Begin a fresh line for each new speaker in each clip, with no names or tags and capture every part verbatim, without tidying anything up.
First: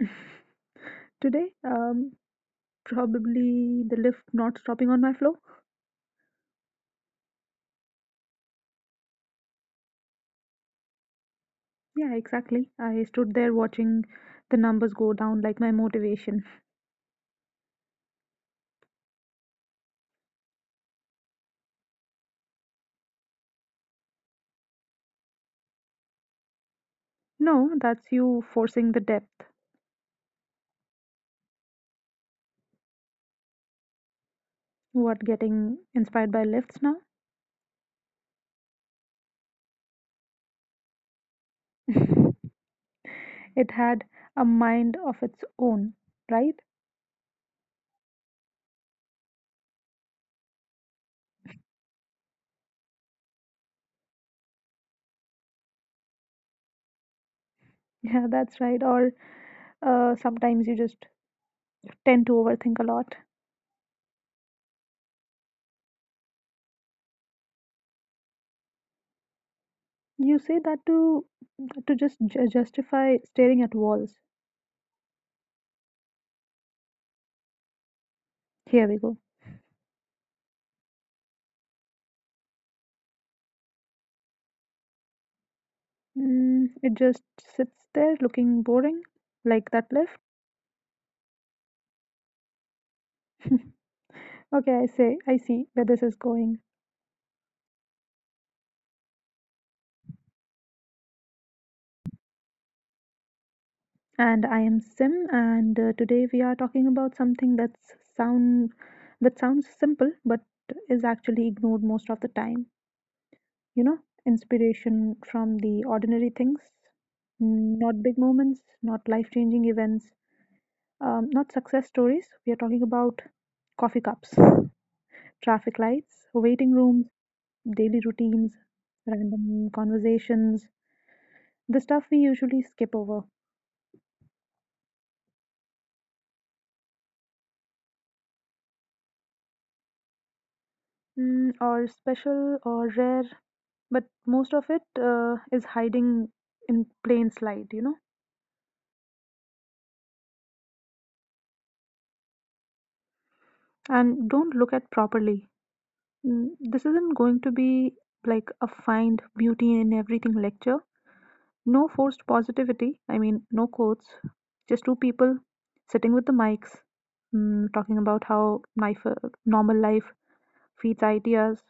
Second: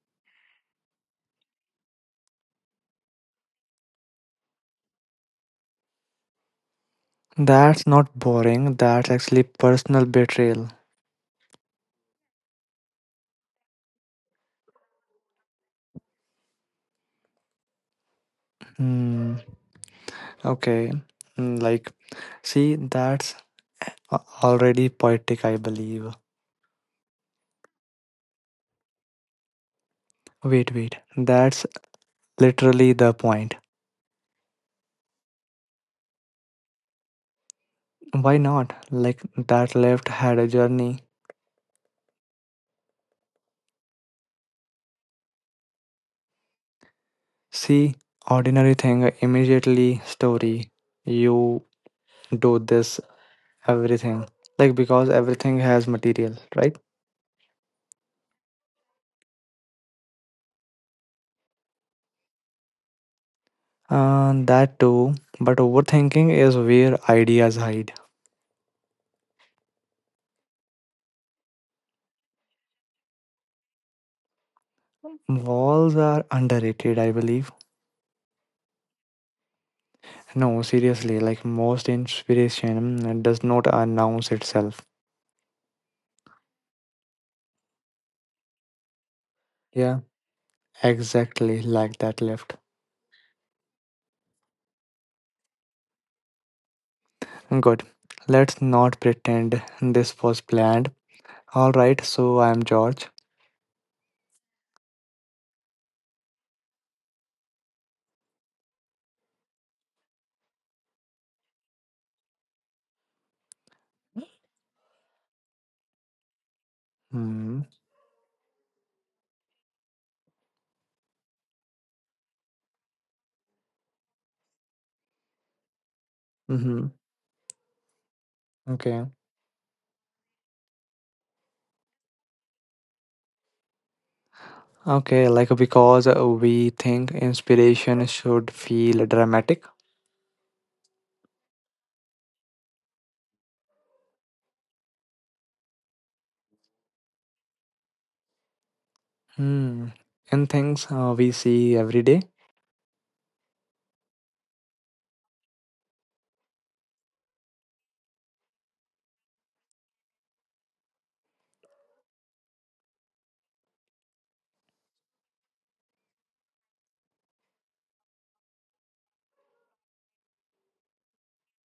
Today, um, probably the lift not stopping on my floor.
That's not boring, that's actually personal betrayal.
Yeah, exactly. I stood there watching the numbers go down like my motivation.
Hmm. Okay. Hmm, like, see, that's a- already poetic, I believe.
No, that's you forcing the depth.
Wait, wait. That's literally the point.
What, getting inspired by lifts now?
Why not? Like, that left had a journey.
It had a mind of its own, right?
See, ordinary thing, immediately story. You do this, everything. Like, because everything has material, right?
Yeah, that's right. Or uh, sometimes you just tend to overthink a lot.
Uh, that too, but overthinking is where ideas hide.
You say that to to just ju- justify staring at walls.
Walls are underrated, I believe.
Here we go.
No, seriously, like most inspiration uh, does not announce itself.
Mm, it just sits there looking boring, like that
Yeah,
left.
exactly like that left.
Okay, I say I see where this is going.
Good. Let's not pretend this was planned. Alright, so I'm George.
And I am Sim, and uh, today we are talking about something that's sound that sounds simple but is actually ignored most of the time. You know, inspiration from the ordinary things,
Hmm.
not big moments, not life-changing events, um, not success stories. We are talking about coffee cups, traffic lights, waiting
Mm-hmm.
rooms, daily routines,
Okay.
random conversations, the stuff we usually skip over.
Okay, like because uh, we think inspiration should feel dramatic.
Mm, or special or rare, but most of it uh, is hiding in plain sight, you know.
Hmm. And things uh, we see every day?
And don't look at properly. Mm, This isn't going to be like a find beauty in everything lecture. No forced positivity. I mean, no quotes. Just two people sitting with the mics, mm, talking about how life, uh, normal life feeds ideas.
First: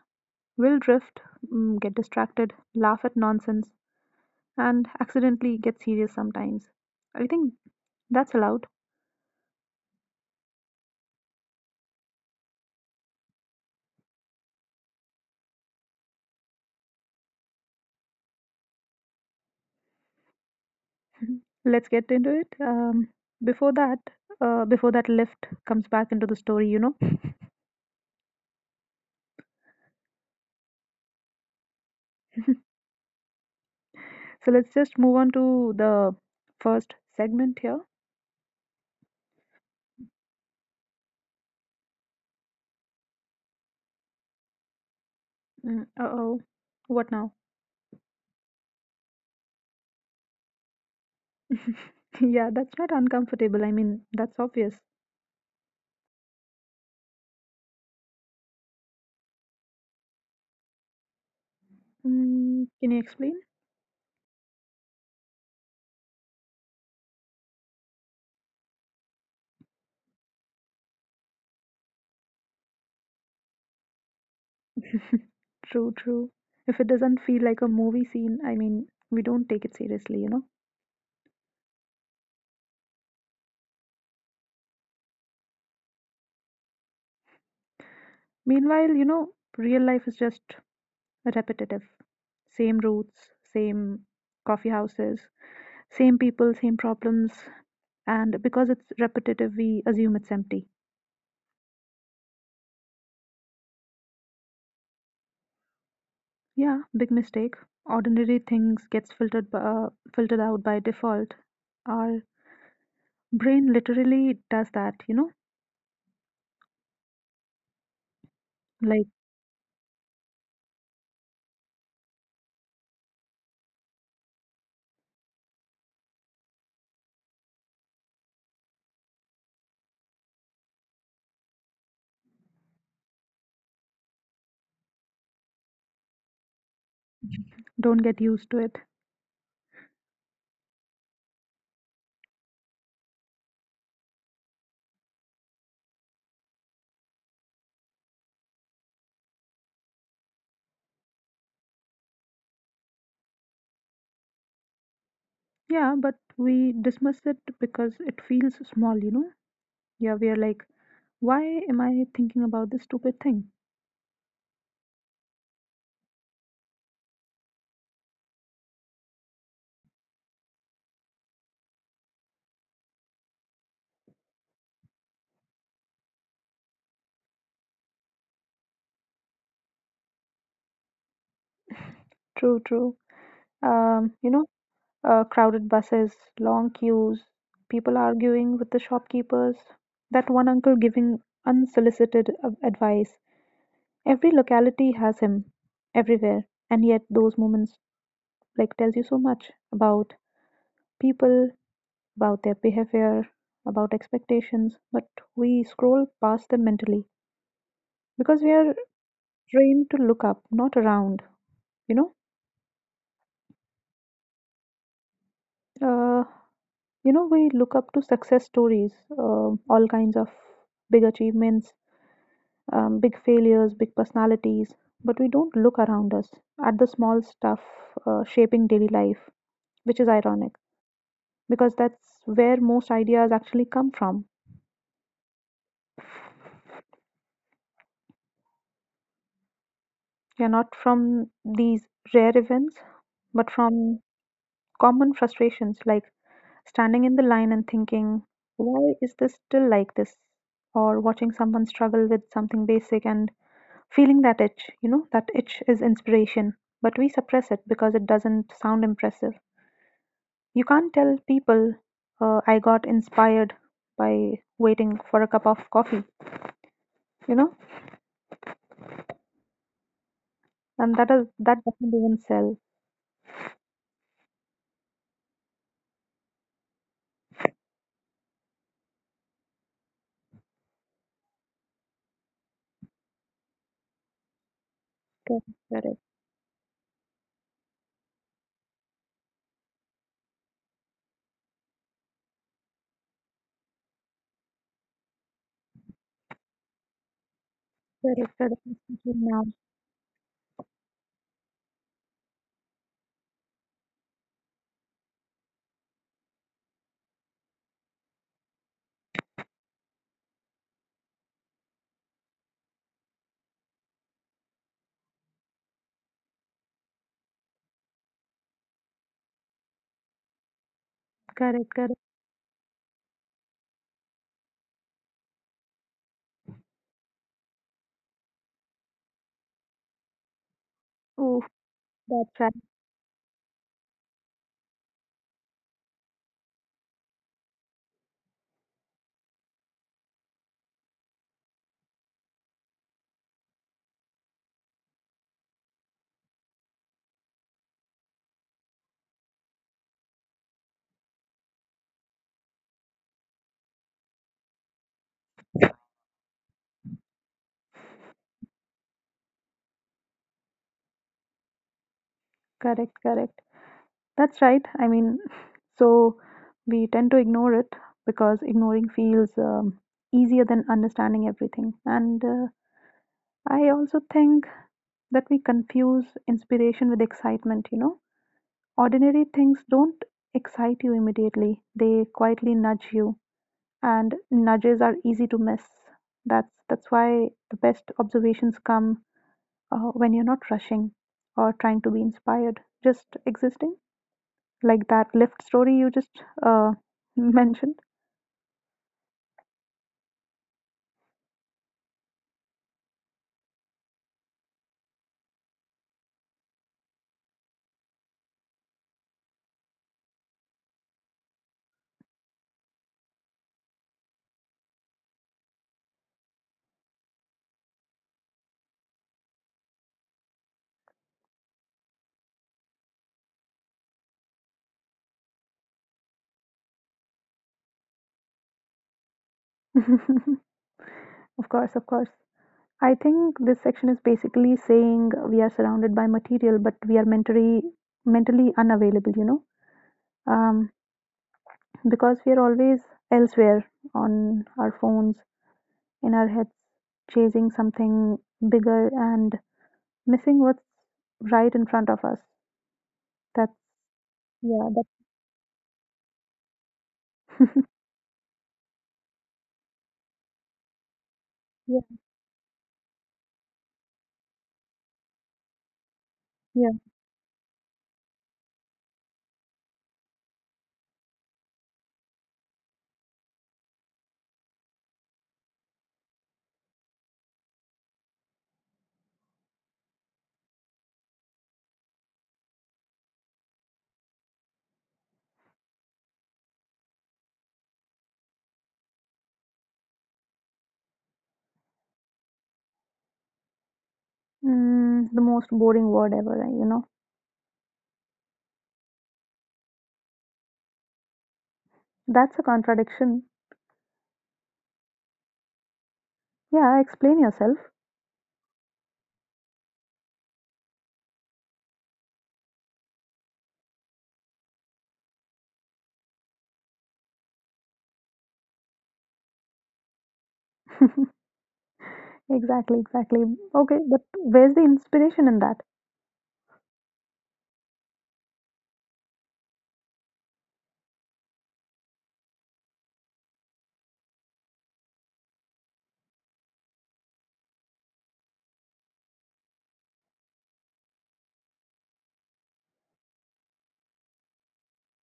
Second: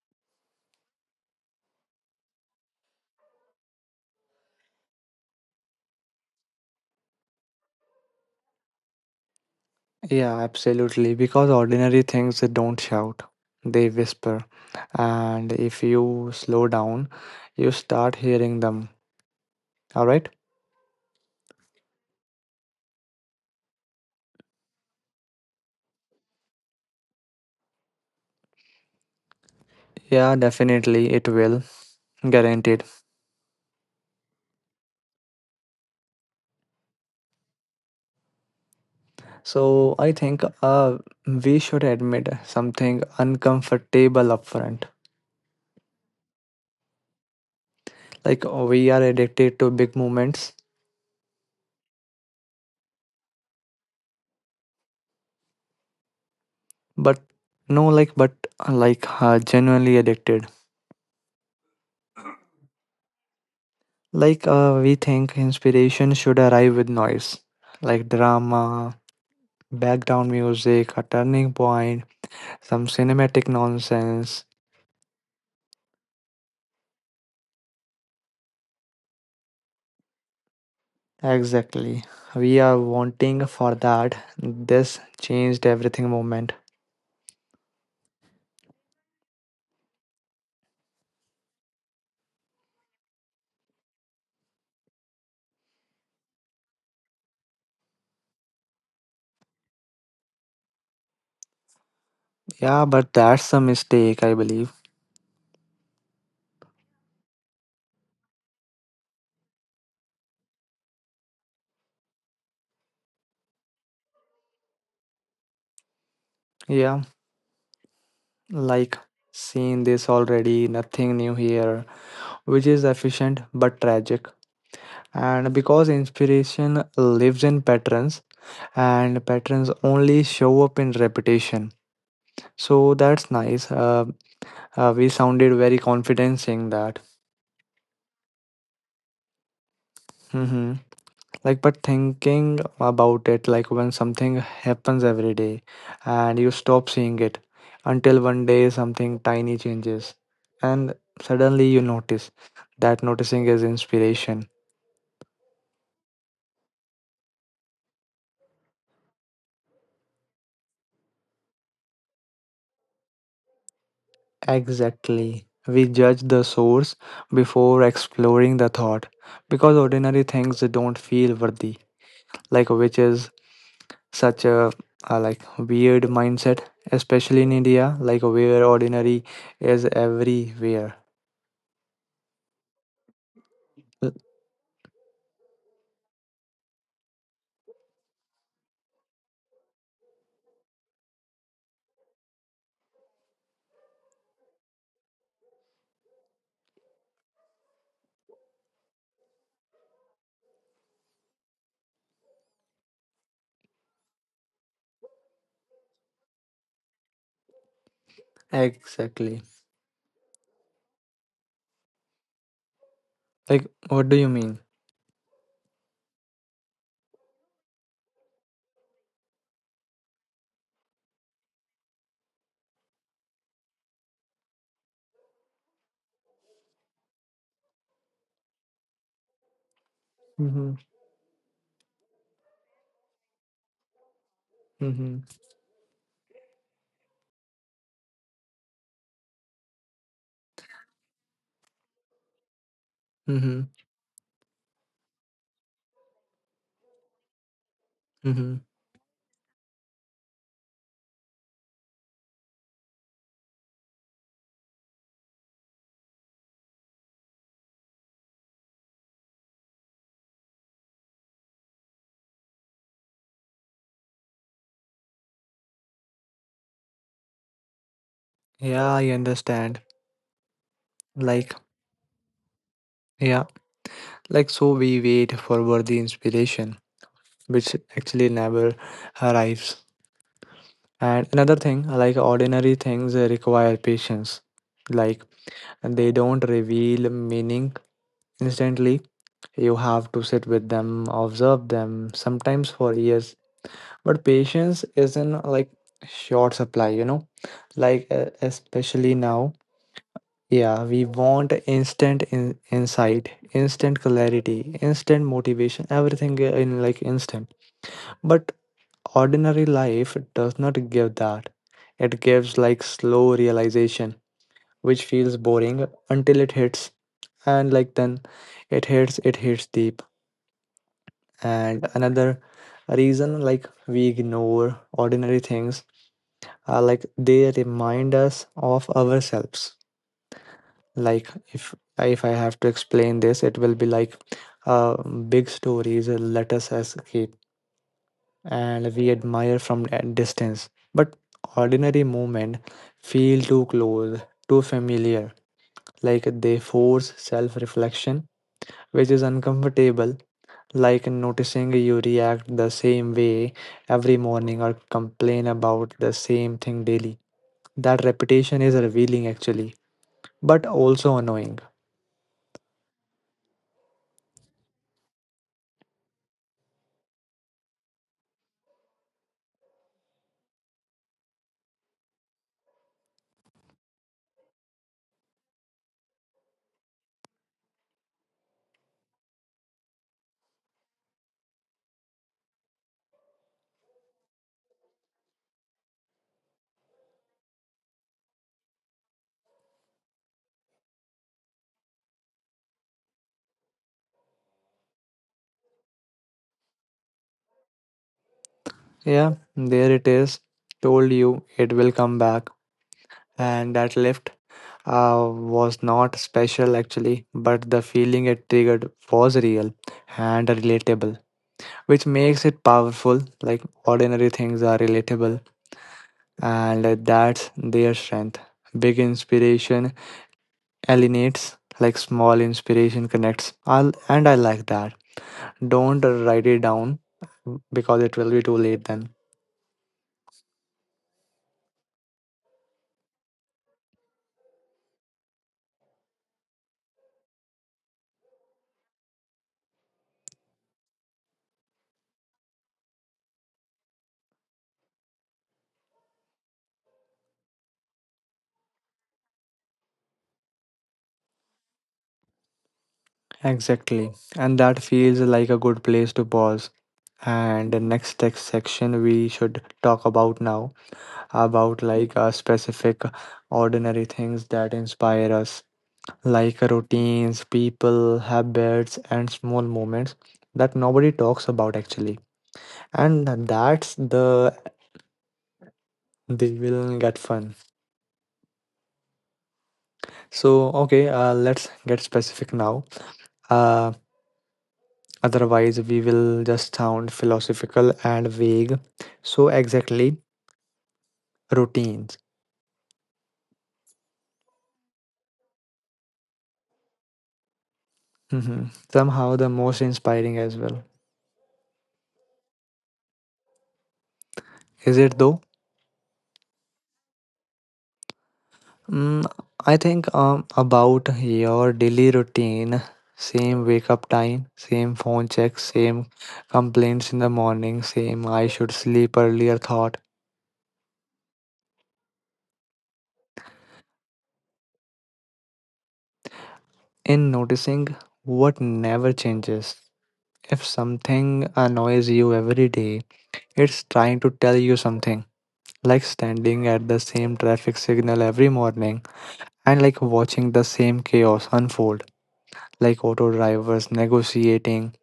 Will drift, mm, get distracted, laugh at nonsense, and accidentally get serious sometimes. I think that's allowed.
Yeah, absolutely. Because ordinary things they don't shout, they whisper. And if you slow down, you start hearing them. All right?
Let's get into it. Um, before that, uh, before that lift comes back into the story, you know.
Yeah, definitely. It will. Guaranteed.
So let's just move on to the first segment here.
So I think uh, we should admit something uncomfortable upfront.
Mm, uh-oh. What now?
Like we are addicted to big moments,
Yeah, that's not uncomfortable. I mean, that's obvious.
but no, like, but like uh, genuinely addicted.
Mm, can you explain?
Like uh, we think inspiration should arrive with noise, like drama, background music, a turning point, some cinematic nonsense.
True, true. If it doesn't feel like a movie scene, I mean, we don't take it seriously, you know?
Exactly. We are wanting for that this changed everything moment.
Meanwhile, you know, real life is just repetitive. Same routes, same coffee houses, same people, same problems. And because it's repetitive, we assume it's empty.
Yeah, but that's a mistake, I believe.
Yeah, big mistake. Ordinary things gets filtered b- uh, filtered out by default. Our brain literally does that, you know,
Yeah, like
like
seen this already, nothing new here, which is efficient but tragic. And because inspiration lives in patterns, and patterns only show up in repetition. So that's nice. Uh, uh, we sounded very confident saying that.
don't get used to it.
Hmm. Like, but thinking about it, like when something happens every day and you stop seeing it until one day something tiny changes and suddenly you notice that noticing is inspiration.
Yeah, but we dismiss it because it feels small, you know. Yeah, we are like, why am I thinking about this stupid thing?
Exactly. We judge the source before exploring the thought because ordinary things don't feel worthy, like which is such a, a like weird mindset, especially in india, like where ordinary is everywhere.
True, true. um, you know, uh, Crowded buses, long queues, people arguing with the shopkeepers, that one uncle giving unsolicited uh, advice. Every locality has him, everywhere, and yet those moments like tells you so much about people, about their behavior, about expectations, but we scroll past them mentally because we are
Exactly.
trained to look up, not around. You
Like what do you mean?
know, uh. You know we look up to success stories, um all kinds of big achievements, um, big failures, big personalities, but we don't look around us at the small stuff, uh, shaping daily life, which is ironic
Mm-hmm.
because that's where most ideas actually come from.
Mm-hmm.
They're not from these rare events, but
Mm-hmm.
from common frustrations like standing in the line and thinking,
Mm-hmm.
why is this still like this? Or watching someone struggle with something basic and feeling that itch. You know, that itch is inspiration, but we suppress it because it doesn't sound impressive. You can't tell people, uh, I got inspired by waiting for a cup of coffee, you know,
Yeah, I understand.
and that is
Like,
that doesn't even sell.
yeah, like so we wait for worthy inspiration which actually never arrives. And another thing, like ordinary things require patience, like
Correct, correct,
they don't reveal meaning instantly. You have to sit with them, observe them, sometimes for years. But patience is in like short supply, you know, like uh,
correct, correct.
especially
mister
now.
Ma'am.
Yeah, we want instant in insight, instant clarity, instant motivation, everything in like instant. But ordinary life does not give that. It gives like slow realization, which feels boring until it hits, and like then it hits, it hits deep.
Correct,
And
correct.
another reason like we ignore ordinary things, uh, like they remind us of ourselves. Like
Oh,
if if I
that's right.
have to explain this it will be like, uh, big stories let us escape and we admire from a distance, but ordinary moment feel too close, too familiar, like they force self reflection, which is uncomfortable, like noticing you react the same way every morning or complain about the same thing daily. That repetition is revealing actually, but also annoying.
Correct, correct. That's right. I mean, so we tend to ignore it because ignoring feels um, easier than understanding everything. And uh, I also think that we confuse inspiration with excitement, you know. Ordinary things don't excite you immediately. They quietly nudge you, and nudges are easy to miss. That's that's why the best observations come uh, when you're not rushing or trying to be inspired, just existing. Like that lift story you just uh, mentioned.
Yeah, there it is. Told you it will come back. And that lift uh, was not special actually, but the feeling it triggered was real and relatable, which makes it powerful. Like ordinary things are relatable and that's their strength. Big inspiration alienates, like small inspiration connects. I'll, and I like that. Don't write it down because it will be too late then.
Of course, of course. I think this section is basically saying we are surrounded by material, but we are mentally mentally unavailable. You know, um, because we are always elsewhere on our phones, in our heads, chasing something bigger and missing what's right in front of us. That's
Exactly. And
yeah,
that
that's
feels like a good place to pause. And the next text section we should talk about now, about
yeah,
like uh, specific ordinary things that inspire us, like
yeah.
routines, people, habits, and small moments that nobody talks about actually. And that's the, they will get fun. So okay, uh, let's get specific now, uh, otherwise we will just sound philosophical and vague. So exactly, routines.
Mm, the most boring word ever. Eh, You know,
Hmm. Somehow the most inspiring as well.
that's a contradiction.
Is it though?
Yeah, explain yourself.
mm, I think um, about your daily routine, same wake up time, same phone check, same complaints in the morning, same I should sleep earlier thought.
Exactly, exactly. Okay, but where's the inspiration in that?
In noticing what never changes. If something annoys you every day, it's trying to tell you something. Like standing at the same traffic signal every morning and like watching the same chaos unfold, like auto drivers negotiating,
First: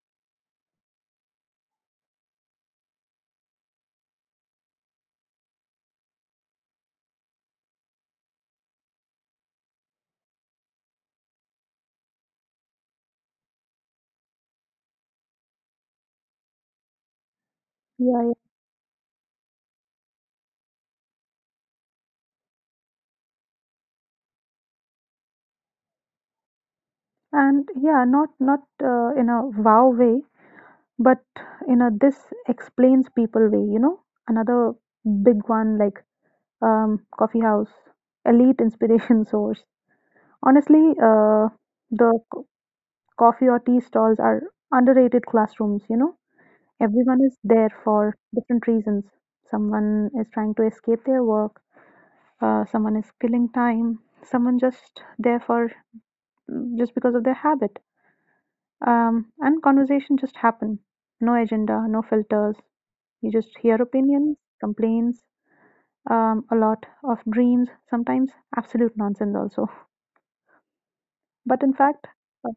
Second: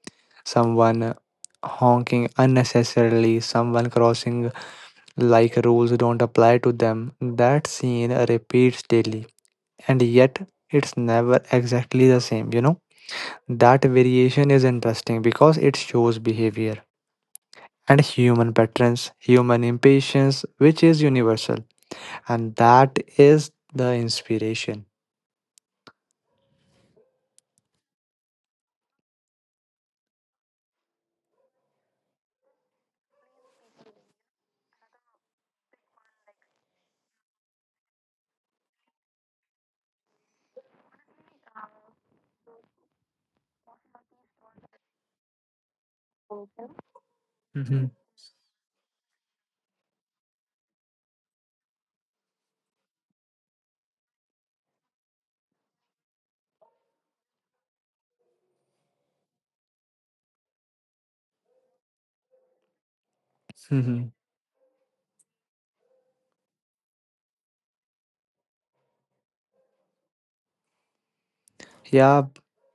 someone honking unnecessarily, someone crossing like rules don't apply to them. That scene repeats daily, and yet it's never exactly the same, you know? That variation is interesting because it shows behavior and
Yeah.
human patterns, human impatience, which is universal. And that is the inspiration.
And yeah, not not uh, in a wow way, but in a this explains people way, you know. Another big one like um, coffee house, elite inspiration source. Honestly, uh, the co- coffee or tea stalls are underrated classrooms, you know. Everyone is
Mhm.
there for different reasons. Someone is trying to escape their work, uh, someone is killing time, someone just there for just because of their habit. Um, and conversation just happen. No agenda, no filters. You just hear
Mhm.
opinions, complaints, um, a lot of dreams, sometimes absolute nonsense also. But in fact,
Yeah,
uh,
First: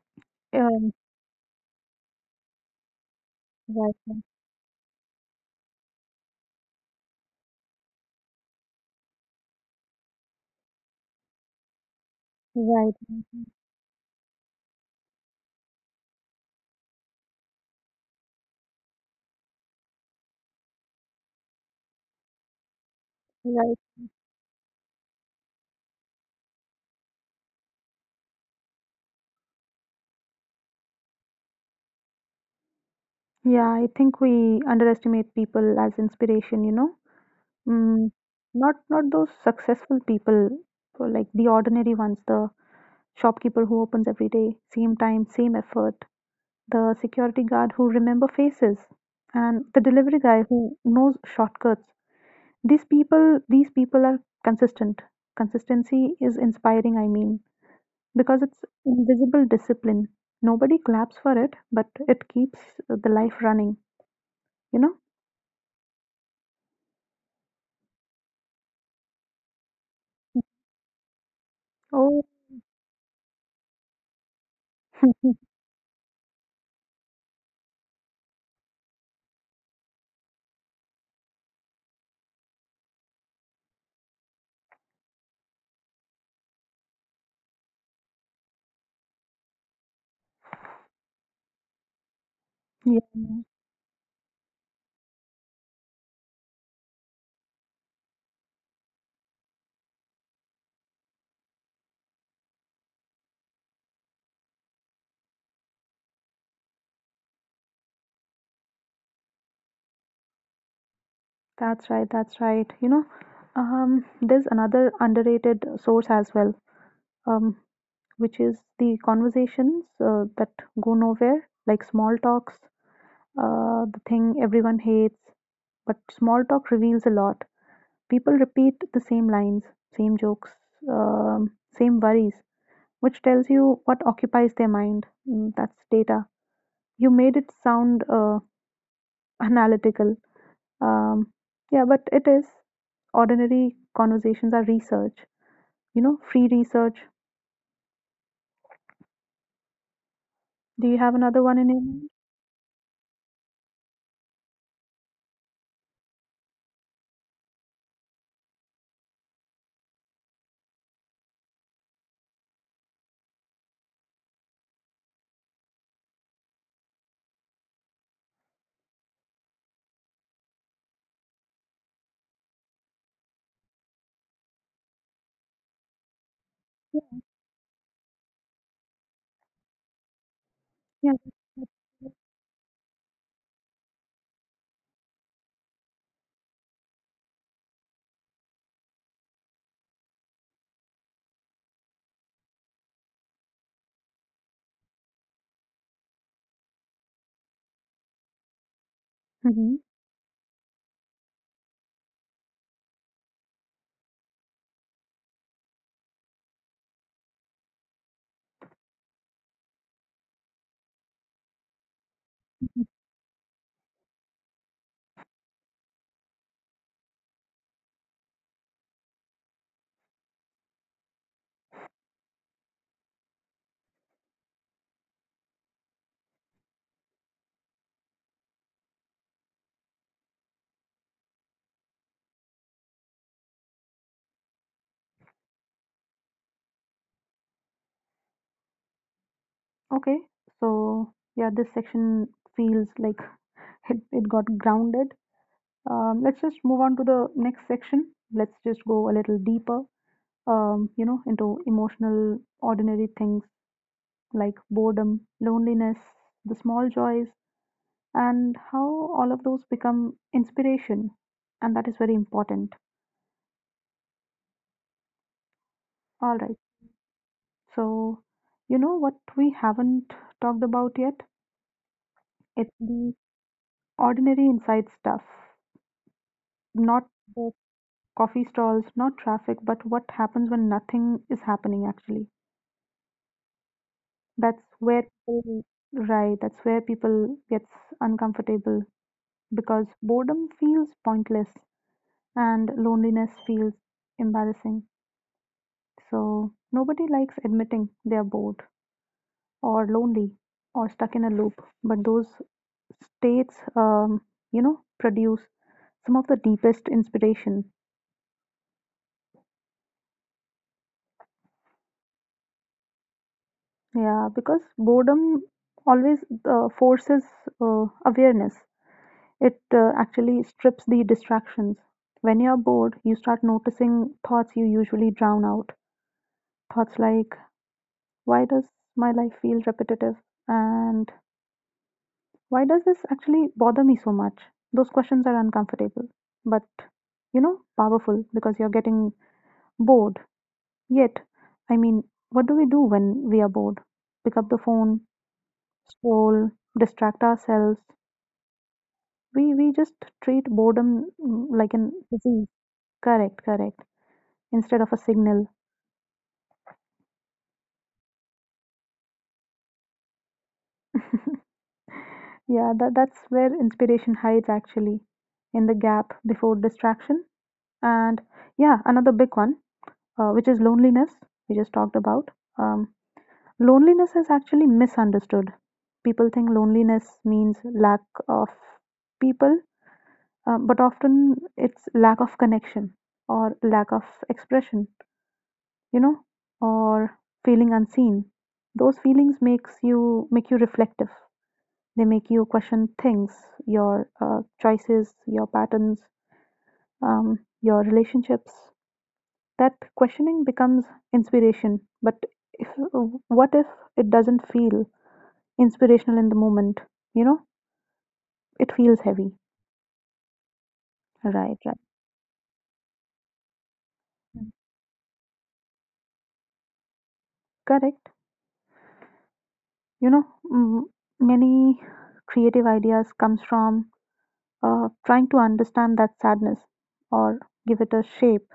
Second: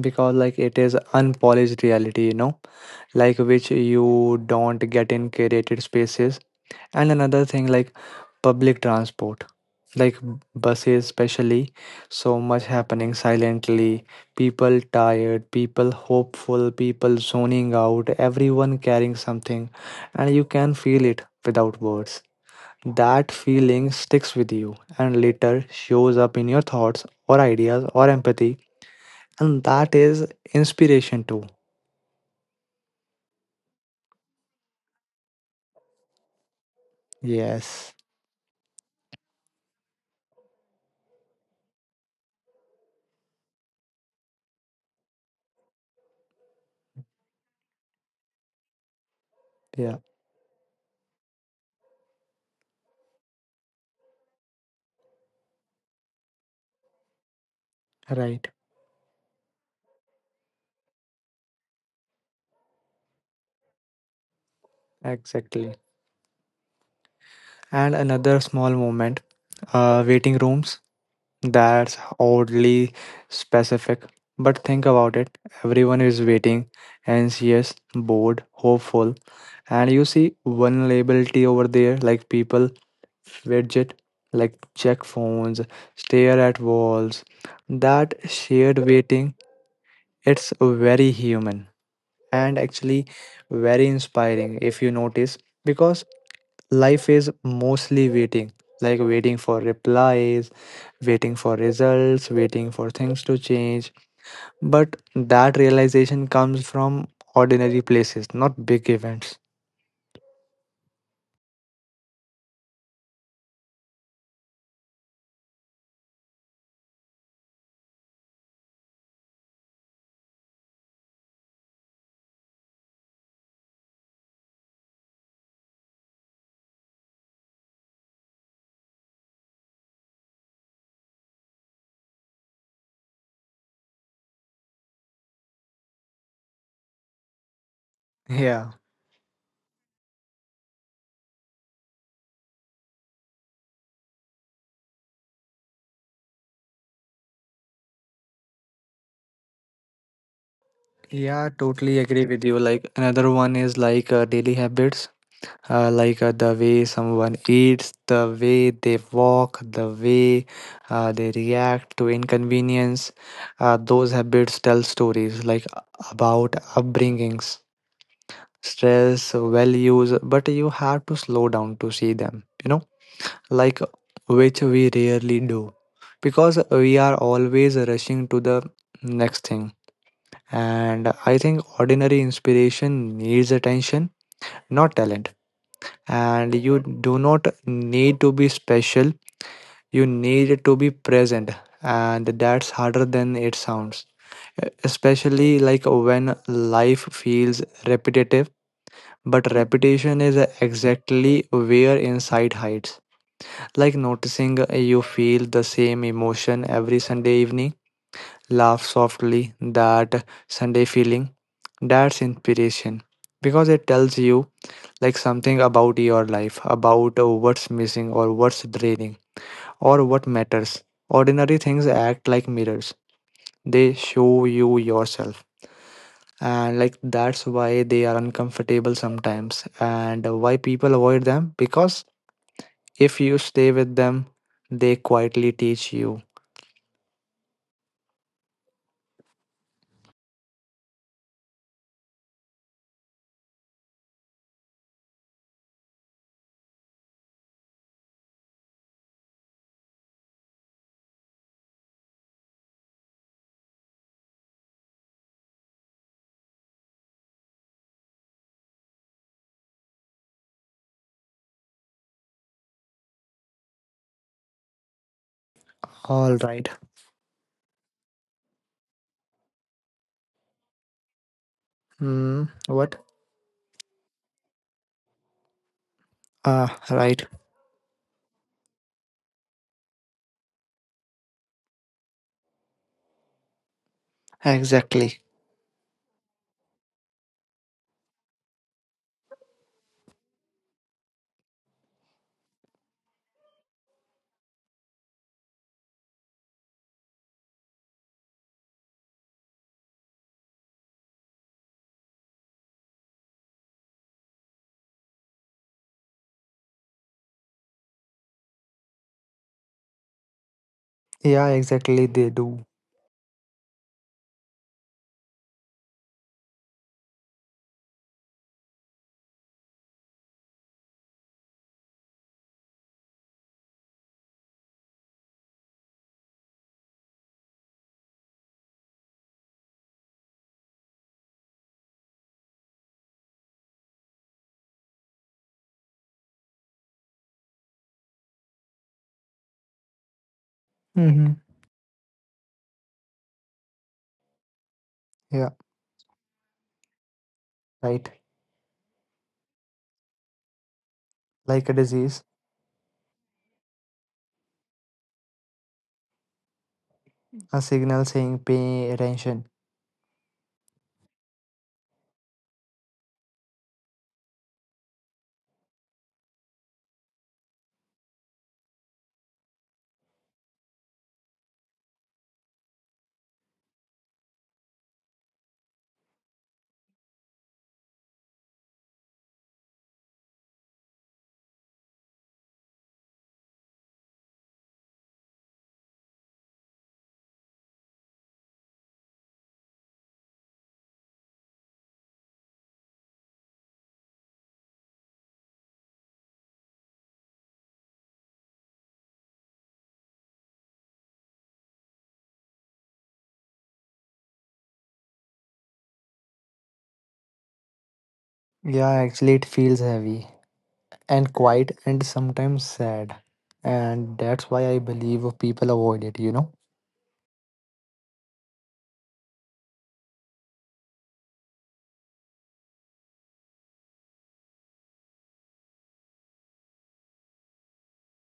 because like it
um,
is unpolished reality, you know, like which
right,
you don't get in curated spaces. And another thing, like public transport. Like b- buses especially, so much
right,
happening silently, people tired, people hopeful, people zoning out, everyone carrying something, and you can feel it without words. That
right.
feeling sticks with you and later shows up in your thoughts or ideas or empathy, and that is inspiration too.
Yeah, I think we underestimate people as inspiration. You know,
Yes.
mm, not not those successful people, so like the ordinary ones, the shopkeeper who opens every day, same time, same effort, the security guard who remember faces and the
Yeah.
delivery guy who knows shortcuts. These people these people are consistent. Consistency is inspiring, I mean, because
Right.
it's invisible discipline. Nobody claps for it, but it keeps the life running, you know.
Exactly. And another small moment, uh, waiting rooms. That's
Oh.
oddly specific. But think about it. Everyone is waiting, anxious, bored, hopeful. And you see vulnerability over there, like people fidget, like check phones, stare at walls. That shared waiting, it's very human and actually
Yeah,
very inspiring if you notice, because life is mostly waiting, like waiting for replies, waiting for results, waiting for things to change. But that realization comes from ordinary places, not big events.
that's right, that's right, you know. Um there's another underrated source as well, um which is the conversations uh, that go nowhere, like small talks, uh, the thing everyone hates, but small talk reveals a lot. People repeat the same lines, same jokes, um, same worries, which tells you what occupies their mind. Mm. That's data. You made it sound uh,
Yeah,
analytical. Um, yeah, but it is. Ordinary conversations are research, you know, free research. Do you have another
yeah,
one in your
totally
mind?
agree with you. Like another one is like uh, daily habits, uh, like uh, the way someone eats, the way they walk, the way uh, they react to inconvenience. Uh, those habits tell stories like about upbringings, stress, values, but you have to slow down to see them, you know, like which we rarely do because we are always rushing to the next thing.
Yeah.
And I think ordinary inspiration needs attention, not talent. And you do not need to be special, you need to be present, and that's harder than it sounds, especially like when life feels repetitive. But
Hmm.
repetition is exactly where insight hides. Like noticing you feel the same emotion every Sunday evening, laugh softly that Sunday feeling. That's inspiration because it tells you like something about your life, about uh, what's missing or what's draining or what matters. Ordinary things act like mirrors, they show you yourself. And like that's why they are uncomfortable sometimes and why people avoid them because if you stay with them, they quietly teach you.
Okay, so yeah, this section feels like it, it got grounded. Um, let's just move on to the next section. Let's just go a little deeper, um, you know, into emotional, ordinary things like boredom, loneliness, the small joys, and how all of those become inspiration. And that is very important. All
All
right.
right.
So, you know what we haven't talked about yet?
Hmm.
It's
What?
the ordinary inside stuff,
Ah,
not
right.
the coffee stalls, not traffic, but what happens when nothing is happening actually. That's where
Exactly.
people right, that's where people gets uncomfortable because boredom feels pointless and loneliness feels embarrassing. So nobody likes admitting they are bored or lonely or stuck in a loop, but those states um, you know produce some of the deepest inspiration.
Yeah, exactly. They do.
Yeah, because boredom always uh, forces uh, awareness. It uh, actually strips the distractions. When you're bored, you start noticing thoughts you usually drown out. Thoughts like, why does my life feel repetitive? And why does this actually bother me so much? Those questions are uncomfortable, but you know, powerful because you're getting bored. Yet,
Mm-hmm.
I mean, what do we do when we are bored? Pick up the phone,
Yeah,
scroll, distract ourselves.
right.
We we just treat boredom mm, like
Like a
an
disease,
disease. Correct, correct. Instead of a signal.
a signal saying pay attention.
Yeah, that, that's where inspiration hides actually, in the gap before distraction. And yeah, another big one, uh, which is loneliness, we just talked about. Um, Loneliness is actually misunderstood. People think loneliness means lack of people, uh, but often it's lack of connection or lack of expression, you know, or feeling unseen. Those feelings makes you make you reflective. They make you question things, your uh, choices, your patterns, um, your relationships. That questioning becomes inspiration. But if, what if it doesn't feel inspirational in the moment? You know, it feels
Yeah,
heavy.
actually, it feels heavy and
Right, right.
quiet and sometimes sad. And
Mm.
that's why I believe people avoid it, you know?
Correct. You know, mm, many creative ideas comes from uh, trying to understand that sadness or give it a shape,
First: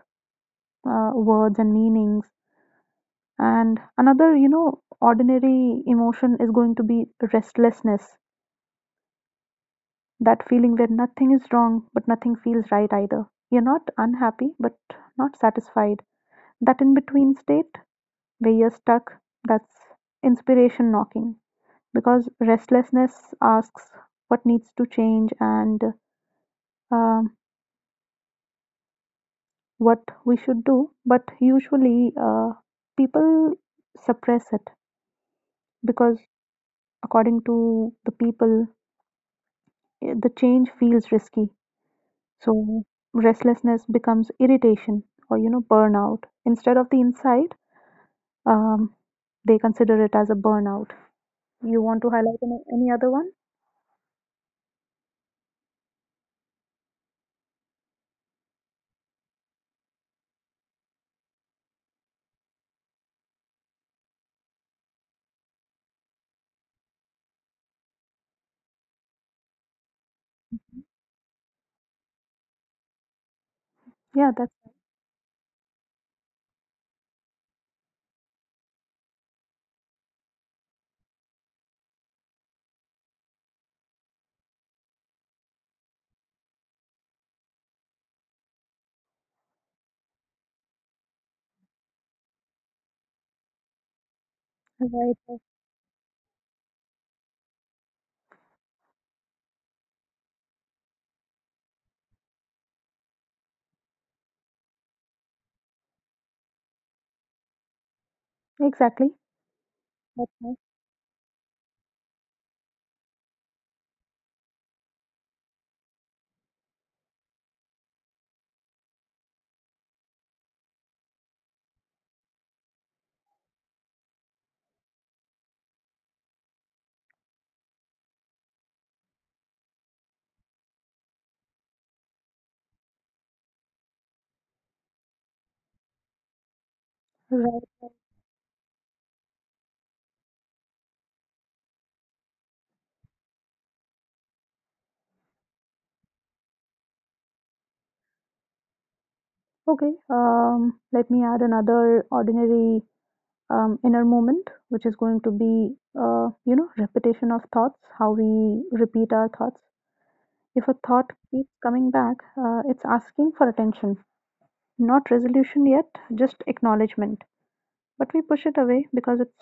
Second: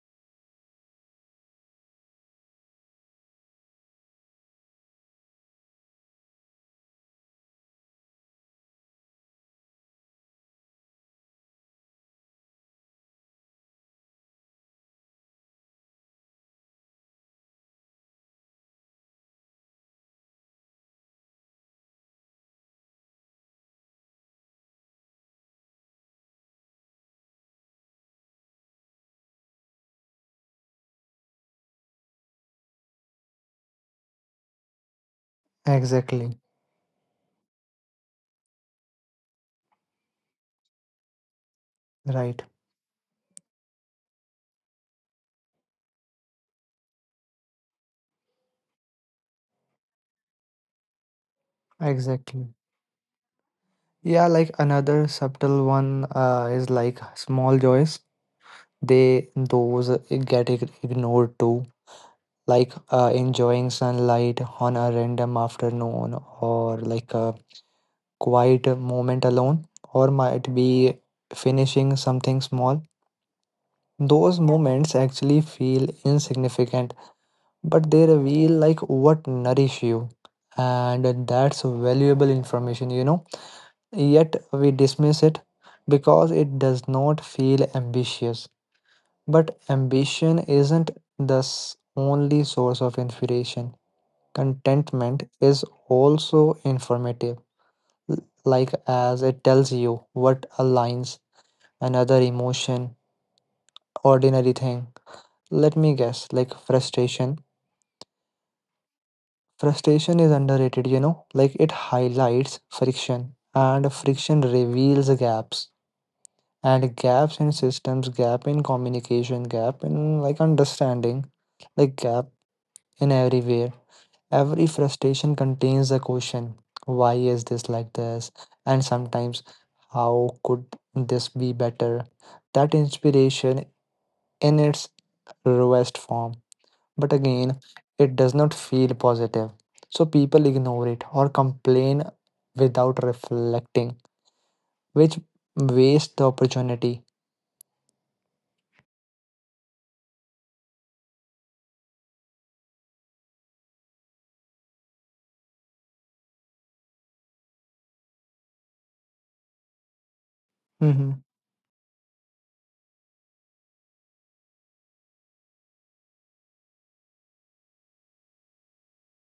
uh, words and meanings. And another, you know, ordinary emotion is going to be restlessness, that feeling where nothing is wrong, but nothing feels right either. You're not unhappy, but not satisfied. That in between state where you're stuck, that's inspiration knocking. Because restlessness asks what needs to change and um what we should do, but usually uh, people suppress it because
Exactly.
according to the people the change feels risky.
Right.
So restlessness becomes irritation or you know burnout. Instead of the insight, um, they consider it as a burnout. You want to highlight
Exactly.
any, any other one?
Yeah, like another subtle one uh, is like small joys. They, those get ig- ignored too, like uh, enjoying sunlight on a random afternoon or like a quiet moment alone or might be finishing something small.
Yeah,
Those
that's
moments actually feel insignificant but they reveal like what nourish you, and that's valuable information, you know, yet we dismiss it because it does not feel ambitious. But ambition isn't the s- only source of inspiration. Contentment
right.
is also informative, l- like as it tells you what aligns. Another emotion, ordinary thing. Let me guess, like frustration.
Exactly.
Frustration is
That's nice.
underrated, you know, like it highlights friction, and friction reveals gaps. And gaps in systems, gap in communication, gap in like understanding, like gap in everywhere. Every frustration contains a question, why is this like this? And sometimes, how could this be better? That inspiration in its rawest form. But again,
Right.
it does not feel positive. So people ignore it or complain without reflecting, which wastes the opportunity.
Okay. Um, let me add another ordinary um, inner moment, which is going to be, uh, you know, repetition of thoughts, how we repeat our thoughts. If a thought
Mhm.
keeps coming back, uh, it's asking for attention. Not resolution yet, just acknowledgement. But we push it away because it's,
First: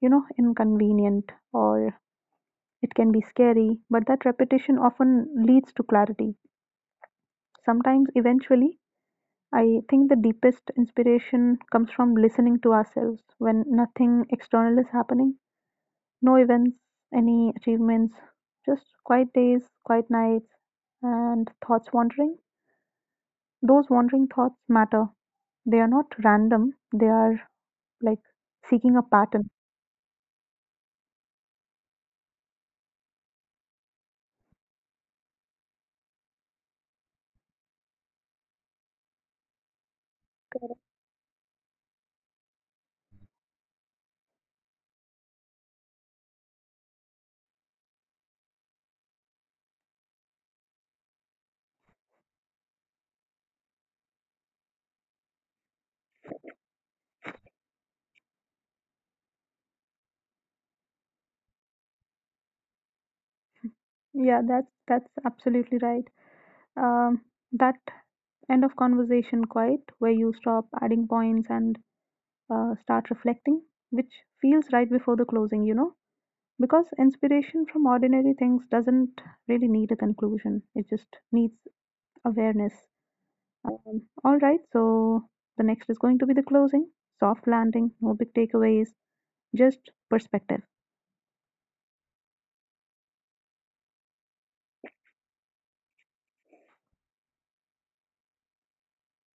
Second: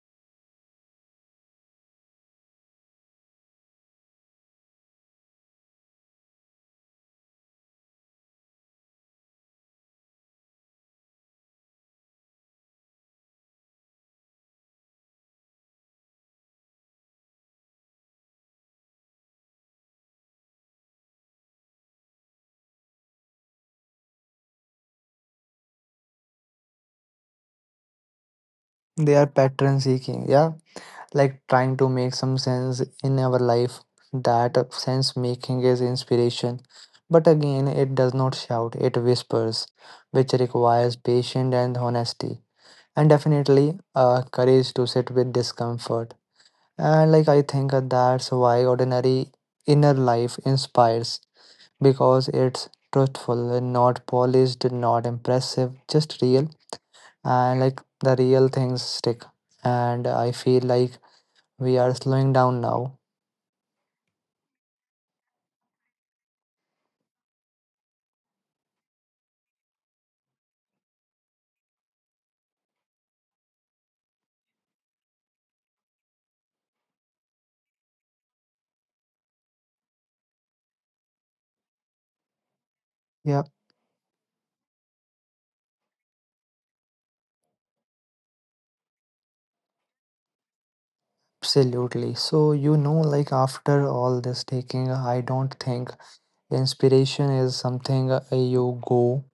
you know, inconvenient or it can be scary, but that repetition often leads to clarity. Sometimes, eventually, I think the deepest inspiration comes from listening to ourselves when nothing external is happening. No events, any achievements, just quiet days, quiet nights, and thoughts wandering. Those wandering thoughts matter. They are not random, they are like seeking a
They are
pattern.
pattern seeking. Yeah, like trying to make some sense in our life. That sense making is inspiration. But again, it does not shout, it whispers, which requires patience and honesty, and definitely uh, courage to sit with discomfort. And like I think that's why ordinary inner life inspires, because it's truthful, not polished, not impressive, just real. And like the real things stick. And I feel like we are slowing down now.
Yeah, that's that's absolutely right. Um, that end of conversation quiet where you stop adding points and uh, start reflecting, which feels right before the closing, you know, because inspiration from ordinary things doesn't really need a conclusion. It just needs awareness.
Yeah,
Um, all right, so the next is going to be the closing, soft landing, no big takeaways, just perspective.
absolutely. So, you know, like after all this taking, I don't think inspiration is something uh, you go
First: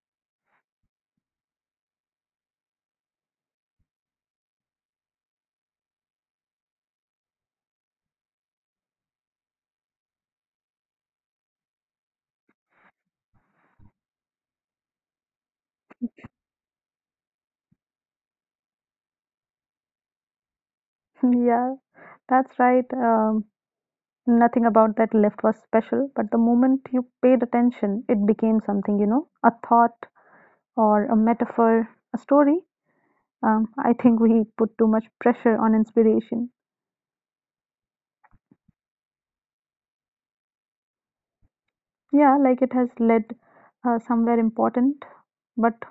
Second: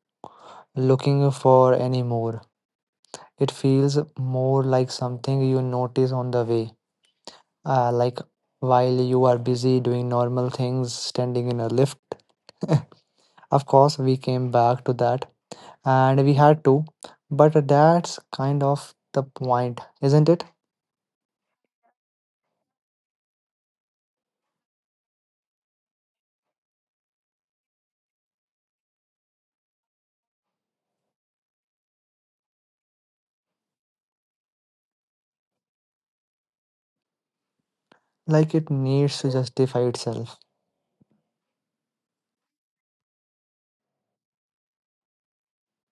looking for anymore. It feels more like something you notice on the way. Uh, like while you are busy doing normal things, standing in a lift. Of course, we came back to that and we had to, but that's kind of the point, isn't it?
Yeah, that's right. Um, Nothing about that lift was special, but the moment you paid attention, it became something, you know, a thought or a metaphor, a story. Um, I think we put too much pressure on inspiration.
Like it needs to justify itself.
Yeah, like it has led uh, somewhere important, but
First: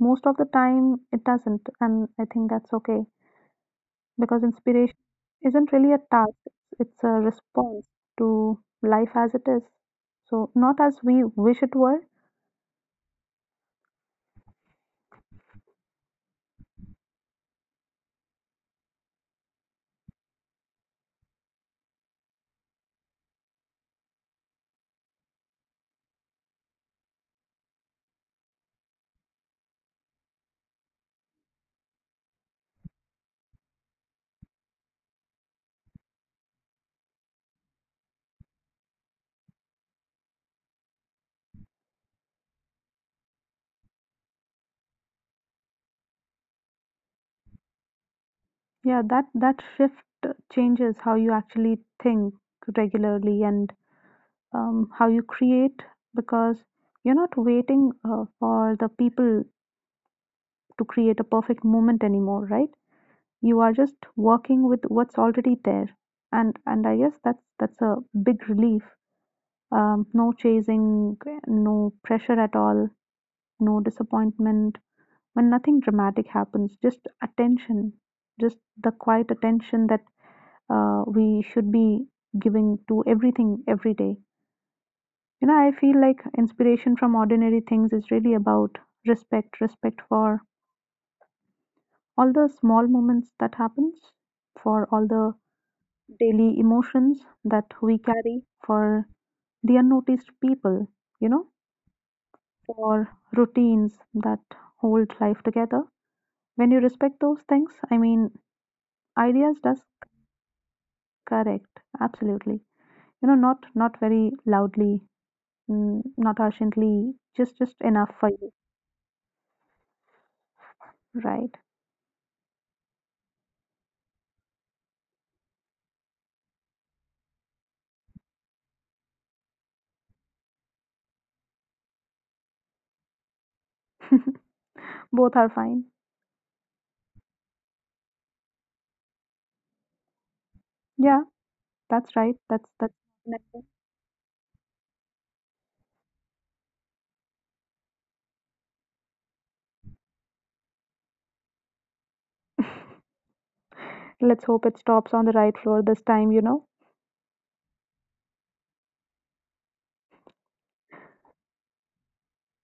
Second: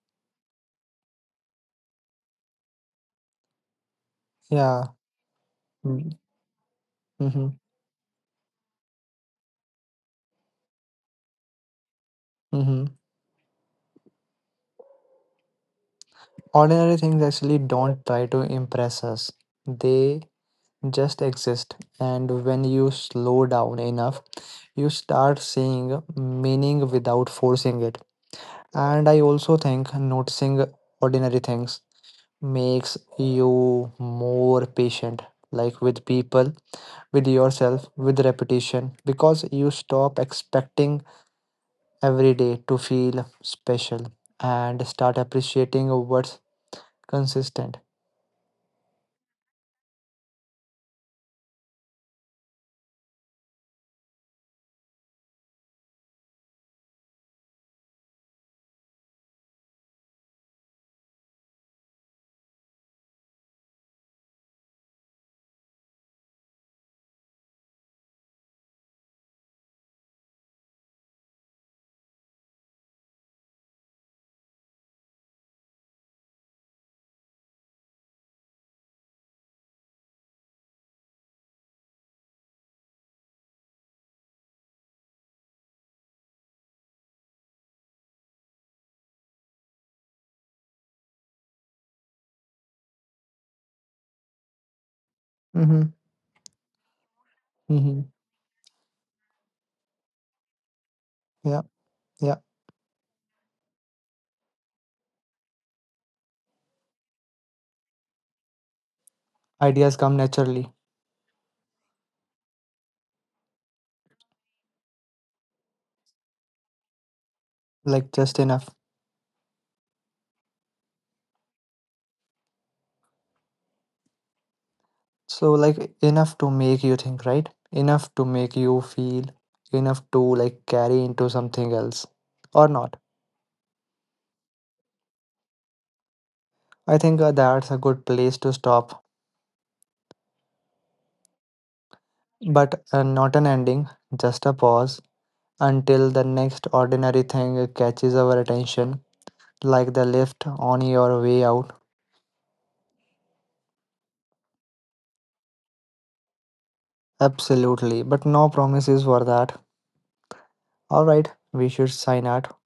most of the time it doesn't, and I think that's okay because
Yeah.
inspiration isn't really a
Mm,
task, it's a
mhm,
response to life as it is. So, not as we wish it were.
mhm. Ordinary things actually don't try to impress us. They just exist. And when you slow down enough, you start seeing meaning without forcing it. And I also think noticing ordinary things makes you more patient, like with people, with yourself, with repetition, because you stop expecting every day to feel special and start appreciating what's consistent.
Yeah, that that shift changes how you actually think regularly and um, how you create because you're not waiting uh, for the people to create a perfect moment anymore, right? You are just working with what's already there, and and I guess that's that's a big relief. Um, no chasing, no pressure at all, no disappointment. When nothing dramatic happens, just attention, just the quiet attention that uh, we should be giving to everything every day. You know, I feel like inspiration from ordinary things is really about respect, respect for all the small moments that happens, for all the
Hmm.
daily emotions that
Hmm.
we carry, for the unnoticed people, you know,
Yeah, yeah.
for routines that hold life together. When you respect those things, I mean, ideas does
Ideas come naturally,
correct, absolutely. You know, not not very loudly. Mm, not urgently, just just
like
enough for
just
you,
enough.
right?
So, like, enough to make you think, right? Enough to make you feel, enough to like carry into something else or not.
Both are fine.
I think uh, that's a good place to stop,
Yeah, that's right. That's
but
that's.
uh, not an ending, just a pause until the next ordinary thing catches our attention, like the lift on your way out.
Let's hope it stops on the right floor this time, you know.
Absolutely, but no promises for that. All right, we should sign out.